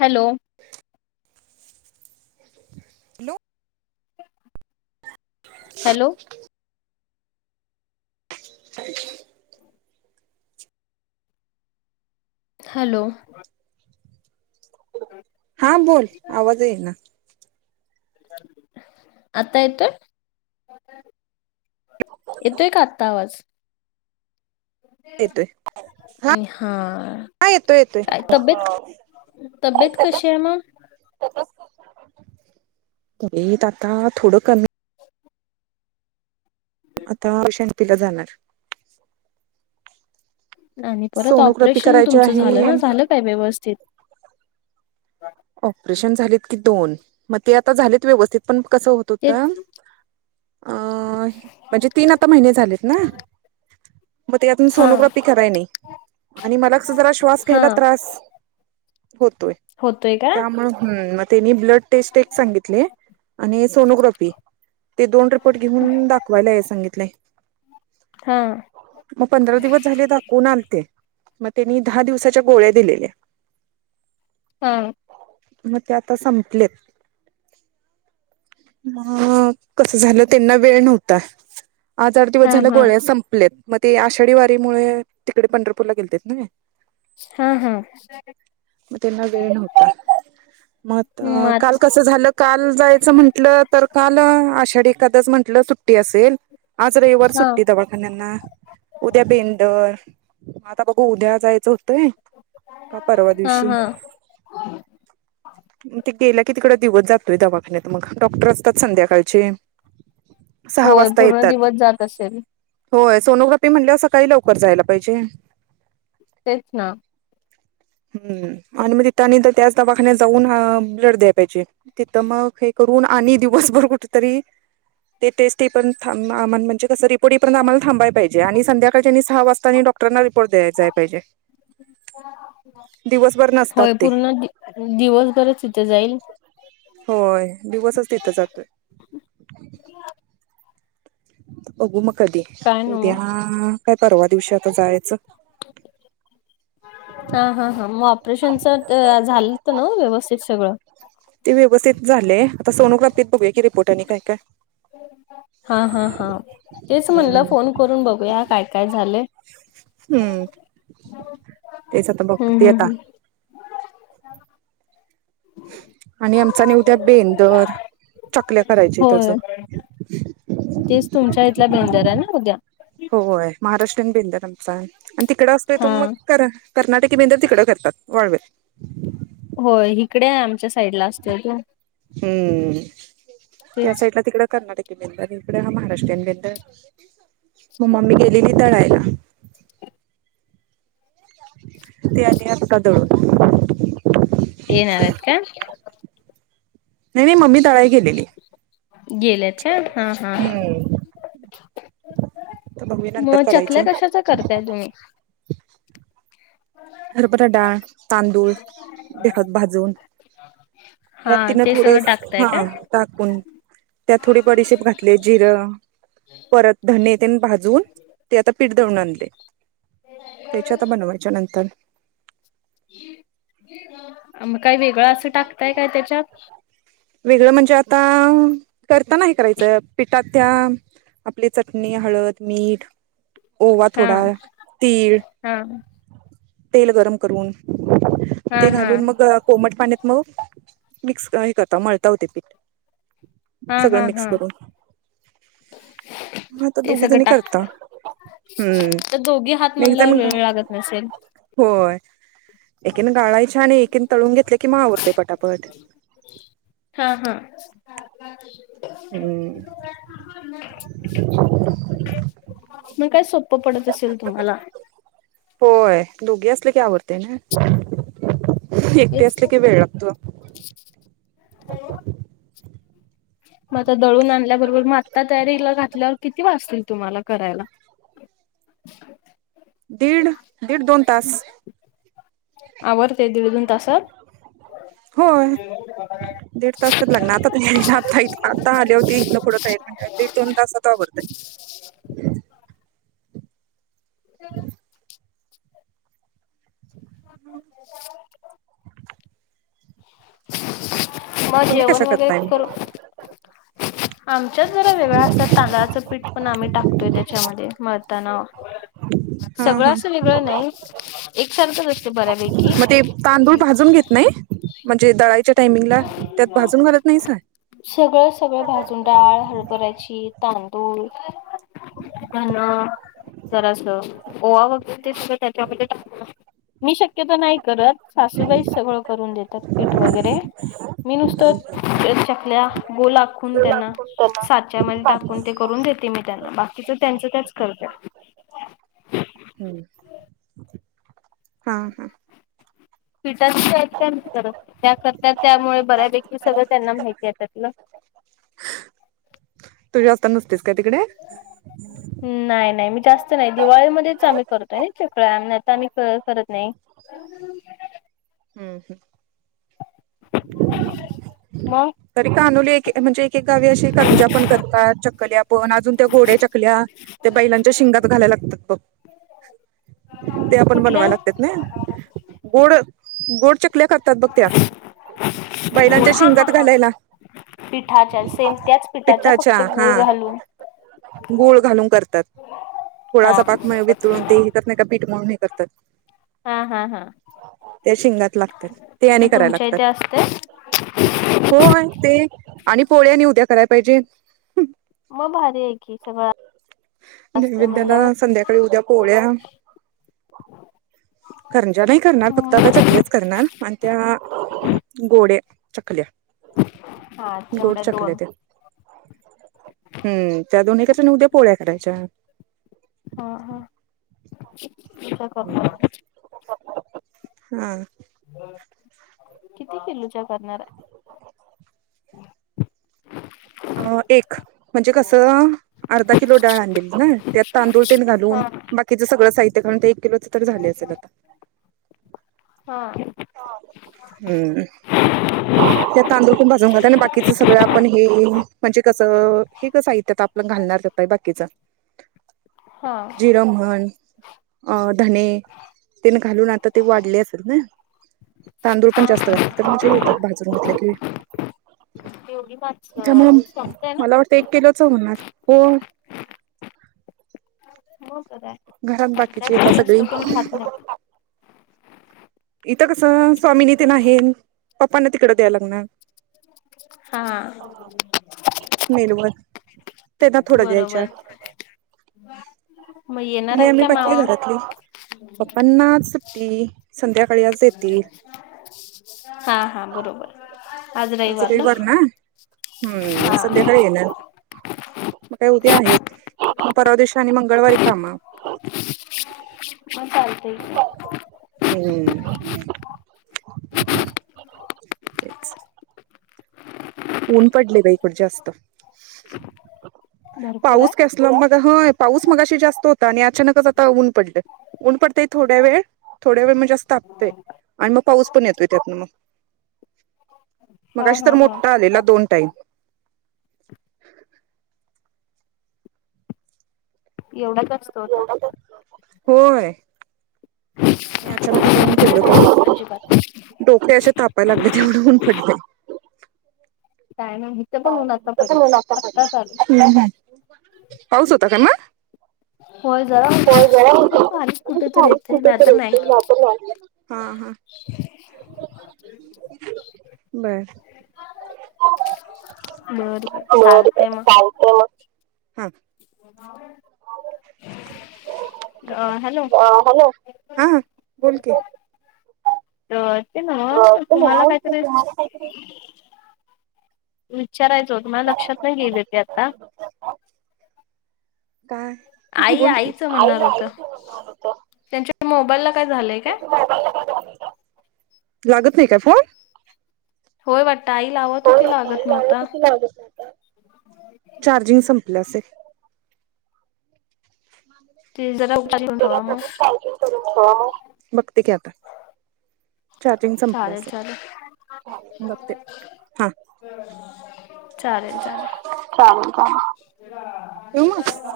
Hello! लो hello! [inaudible] Hello! [inaudible] हा बोल आवाज येईना? आता येतोय. येतोय का आत्ता आवाज‌. येतोय हा हा येतोय येतोय का तब्येत तब्येत कशी आहे मग? तब्येत आता थोडं कमी आता ओम शांतीला जाणार. आणि परत सोनोग्राफी ऑपरेशन करायची तुमच आहे झालं ना झालं काय व्यवस्थित? ऑपरेशन झालेत की दोन ते आता झालेत व्यवस्थित पण कस तेच अ म्हणजे तीन आता महिने झालेत ना. मग ते यातून हा सोनोग्राफी कराय नाही. आणि मला जरा श्वास हा घ्यायला त्रास होतोय. होतोय का त्यामुळ हम मग त्यांनी ब्लड टेस्ट एक सांगितले आणि सोनोग्राफी ते दोन रिपोर्ट घेऊन दाखवायला याय सांगितलय. हा. मग पंधरा दिवस झाले दाखवून आलते मग त्यांनी दहा दिवसाच्या गोळ्या दिलेल्या. हा. मग ते आता संपलेत. अ कस झालं त्यांना वेळ नव्हता, आज आठ दिवस हा झाल हा गोळ्या संप लेत मग ते आषाढी वारीमुळे तिकडे पंढरपूरला गेलते नाय. हा हा. म काल कस असं झालं काल जायचं म्हंटलं तर काल आषाढी एखादस म्हटलं सुट्टी असेल. आज रविवार हा सुट्टी दवाखान्यांना. उद्या बेंदर मग आता बघू उद्या जायचं होतंय. का परवा हा दिवशी. हा ते गेल की तिकडं दिवस जातोय दवाखान्यात मग डॉक्टर असत्यात संध्याकाळचे. सहा होय वाजता पूर्ण येतात दिवस जात असेल. होय सोनोग्राफी म्हणल्यावर सकाळी लवकर जायला पाहिजे. तेच ना हम्म आणि मग तिथं आणि त्याच दवाखान्यात जाऊन ब्लड द्याय पाहिजे. तिथं मग हे करून आणि दिवसभर कुठेतरी ते टेस्ट येई पर्यंत थांबा म्हणजे कसं रिपोर्ट येई पर्यंत आम्हाला थांबायला पाहिेजे आणि संध्याकाळी आणि सहा वाजता आणि डॉ डॉक्टरांना रिपोर्ट द्याय जाय पाहिजे, दिवसभर होय नसतात. ते पूर्ण दि दिवसभरच तिथे जाईल‌. होय दिवसच तिथं जातो. बघू मग कधी काय नव्ह उद्या काय परवा दिवशी आता जायचं. [inaudible] हा हा हा मग ऑपरेशनच झालं त नव्ह व्यवस्थित सगळं. ते व्यवस्थित झाले आता सोनोग्रापीत बघूया की रिपोर्ट आणि काय काय हा हा हा तेच म्हटलं फोन करून बघूया काय काय झालंय. हम्म तेच आता हम्म बघते हम्म आता हम्म. आणि आमचा आणि उद्या बेंदुर चकल्या करायच्या आहेत होय अजून तेच तुमच्या इथला बेंदर आहे ना उद्या. होय महाराष्ट्र आणि बेदुंर आमचा आणि तिकड असतोय तो मग हा. कर.. कर्नाटकी बेंद तिकड करतात, वाळवे होय, इकडे आम्हच्या साईड असतोय ना. हम्म.. त्या साईड ला तिकड कर्नाटक मम्मी मी गेलेली दळायला. ती आली आता दळून येणार आहेत का? नाही, नाही मम्मी दळायला गेलेली. गेलेत का? हा.. हा. हम्म तर मम्मी नंतर मग करायच्या चकल्या कशाचा करताय तुम्ही? हरभरा डाळ, तांदूळ भिजत भाजून त्या हा तिन ते थोडं सगळं स.. टाकताय का? हा टाकून, त्यात थोडी बडीशेप घातले जिरं परत धने भा जून ते आता पीठ दळून आणते त्याच्या आता बनवायच्या नंतर मग काय वेगळं असं टाकतय काय त्याच्यात? वेगळं म्हणजे आता करताना हे करायचं पिठात त्या आपली चटणी, हळद, मीठ, ओवा, हा थोडा तीळ हा. तेल गरम करून हा ते हा. घालून मग कोमट पाण्यात मग मिक्स हे करता मळता ते पीठ, हा सगळं हा मिक्स हा करून. [unintelligible] आता ते दोघी सगळं जणी करता टाकत तर हम्म दोघी हात एक म्हणल्यावर जण वेळ लागत नसेल. होय.. एकीन गाळायच्या आणि एकीन तळून घेतले की आवरतेय पटापट. हा.. हा हम्म मग काय सोप पडत असेल तुम्हाला? होय, दोघे असले की आवरतय एकटे असले की वेळ लागतो. हो- [inaudible] मग आता दळून आणल्याबरोबर मग आत्ता तयारीला घातल्यावर किती वाजतील तुम्हाला करायला? [inaudible] दीड-दीड- दोन तास आवरतय दीड- दोन तासात होय दीड तास तर लागणार आता आ आता आले होती इथन पुढ ताई म्हणल्यावर एक म्हण दीड दोन तासात आवरतय चला [unintelligible] [inaudible] मग तुम्ही जेवण कशा करताय वगैरे करून आमच्यात जरा वेगळ असत्यात तांदळाचं पीठ पण आम्ही टाकतोय त्याच्यामध्ये मळताना हा सगळं हा अस वेगळ नाही एक सारख मग ते तांदूळ भाजून घेत नाही म्हणजे दळायच्या दळायच्या च्या टायमिंगला त्यात भाजून घालत नाहीसा सगळ-सगळभाजून डाळ हरभऱ्याची तांदूळ धनं जरास ओवा वगैरे ते त्याच्यामध्ये [inaudible] मी शक्यतो नाही करत. सासूबाईच सगळ करून देतात पीठ वगैरे मी नुसतं चकली चकल्या गोल आखून त्यांना लाखून त्याला साचा त्याच्यामध्ये टाकून करून देते मी त्यांना बाकीच त्यांच त्याच करतात. हा-हा पिटाच साहित्य [inaudible] त्या करता त्यामुळे बऱ्यापैकी सगळं त्यांना माहिती आहे त्यातल तु जास्त नसतेस काय तिकडे [inaudible] नाही-नाही मी जास्त नाही दिवाळीमध्येच आम्ही करतोय ना चकल्या नाही तर आम्ही करत नाही. [unintelligible] हम्म-हम्म मग तरी कानोली एक-एक म्हणजे एक-एक गावी अशी करंजा पण करतात चकल्या पण अजून त्या गोड्या चकल्या त्या बैलांच्या शिंगात घालायला लागतात बग ह. त्या पण बनवायला लागत्यात नही गोड -गोड चकल्या करतात बघ त्या बैलांच्या हा हा शिंगात हा घालायला पिठाच्या सेम त्याच पिठाच्या पिठ्ठाच्या फक्त गुळ हा घालून गुळ घालून करतात हा थोडासा पाक बरोबर वितळून ते हे नाही का पीठ मळून हे करतात. हा - हा- हा. त्या शिंगात लागत्यात ते मग आणि करायला तुमच्या लागतात. इथे असते होय ते आणि पोळ्या आणि उद्या करायला पाहिजे. मग भारी हाय की सगळ नैवेद्याला संध्याकाळी उद्या पोळ्या [inaudible] कारंजा नाही करणार फक्त आता चकल्याच करणार आणि त्या गोड्या चकल्या हा गोड तेवढ्या चकल्या दोन त्या हम्म त्या दोन्हीकरायच्या उद्या पोळ्या करायच्या हा हा, काय करता. [unintelligible] किती किलोच्या करणार आहे. [inaudible] अ एक म्हणजे कसं अर्धा किलो डाळ आणली. त्यात तांदूळ तेण हा घालून, बाकीचं सगळं साहित्य घालून ते एक किलोच तर झाल असल आता. हा. हं. त्यात तांदूळ पण भाजून घालता, आणि बाकीच सगळं आपण हे म्हणजे कसं हे कस साहित्य तर आपलं घालणार च आहे बाकीच. हां. जिरं म्हण अ धने तेन घालून आता ते वाढले असेल ना. तांदूळ पण हा जास्त घातले तर म्हणजे हे भाजून घातले कि योगी माणस, संपतय ना. ते एक किलोच होणार, हो. हो तर काय, घरात बाकीची येतात संध्याकाळी जास्त सगळी कोण खात नाही. इथं कसं स्वामीनी तेन आहे. पप्पांना तिकडं द्यायला लागणार. हां. मेनुमध्ये त्यांना थोडं द्यायच्या. बरोबर मग येणार आणि आहेत आम्ही का बाकी मावा घरातली, पप्पाना आज सुट्टी संध्याकाळी आज. येतील हा हा बरोबर आज रविवार ना. हम्म मग हा संध्याकाळी येनार. मग काय उद्या आहेत, परवादिवशी मंगळवारी आणि कामावर. हो चालतय. हो चालतय, हं. तेच ऊन पडलय बाई इकड जास्त, भरपूर आहे पाऊस कसा होय पाऊस मगाशी जास्त होता, आणि अचानकच आता ऊन पडलंय. ते थोड्या वेळ, थोड्या वेळ म्हणजे असं तापतय, आणि मग पाऊस. पण येतोय त्यातन मग, हा मघाशी तर हा हा मोठा आलेला दोन टाईम. एवढाच असतोय. होय. नाही अचानक आता ऊन काय केवढ नाही पडलय. अजिबात डोके अशे तापायला लागलेत एवढ ऊन पडलय. काय आणि पाऊस होता का मग. होय जरा होता, होय जरा होता उगच बारीक कुठे तर पाऊस येतय कुठे नाही तर नाही. येतोय जातो नाही हा हा [unintelligible] बर. बर बर चालते मग. चालते मग. [unintelligible] हॅलो. अ हॅलो हा बोल की. [unintelligible] तुम्हाला काहीतरी [unintelligible] विचारायच होत, माझ्या लक्षातन गेल ते आता. का? आई बोलकी आईचं आई म्हणणार होतं त्यांच्या मोबाईलला काय झालंय काय [unintelligible] लागत नाही का फोन! होय वाटतं आई लावत हो होती आता लागत आई लावत नव्हता. होती लागत नाही. चार्जिंग संपलं असेल. ते जरा [unintelligible] जरा ठेवा मग. आपण चार्जिंग बघते की आता. चार्जिंग संपले चालेल असेल चालेल बगते. चालेल चालेल! चालेल चालेल ठेऊ मं.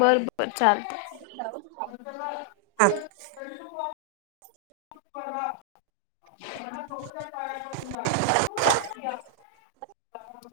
बर बरं चालत. [inaudible] [inaudible] हा [unintelligible] [unintelligible]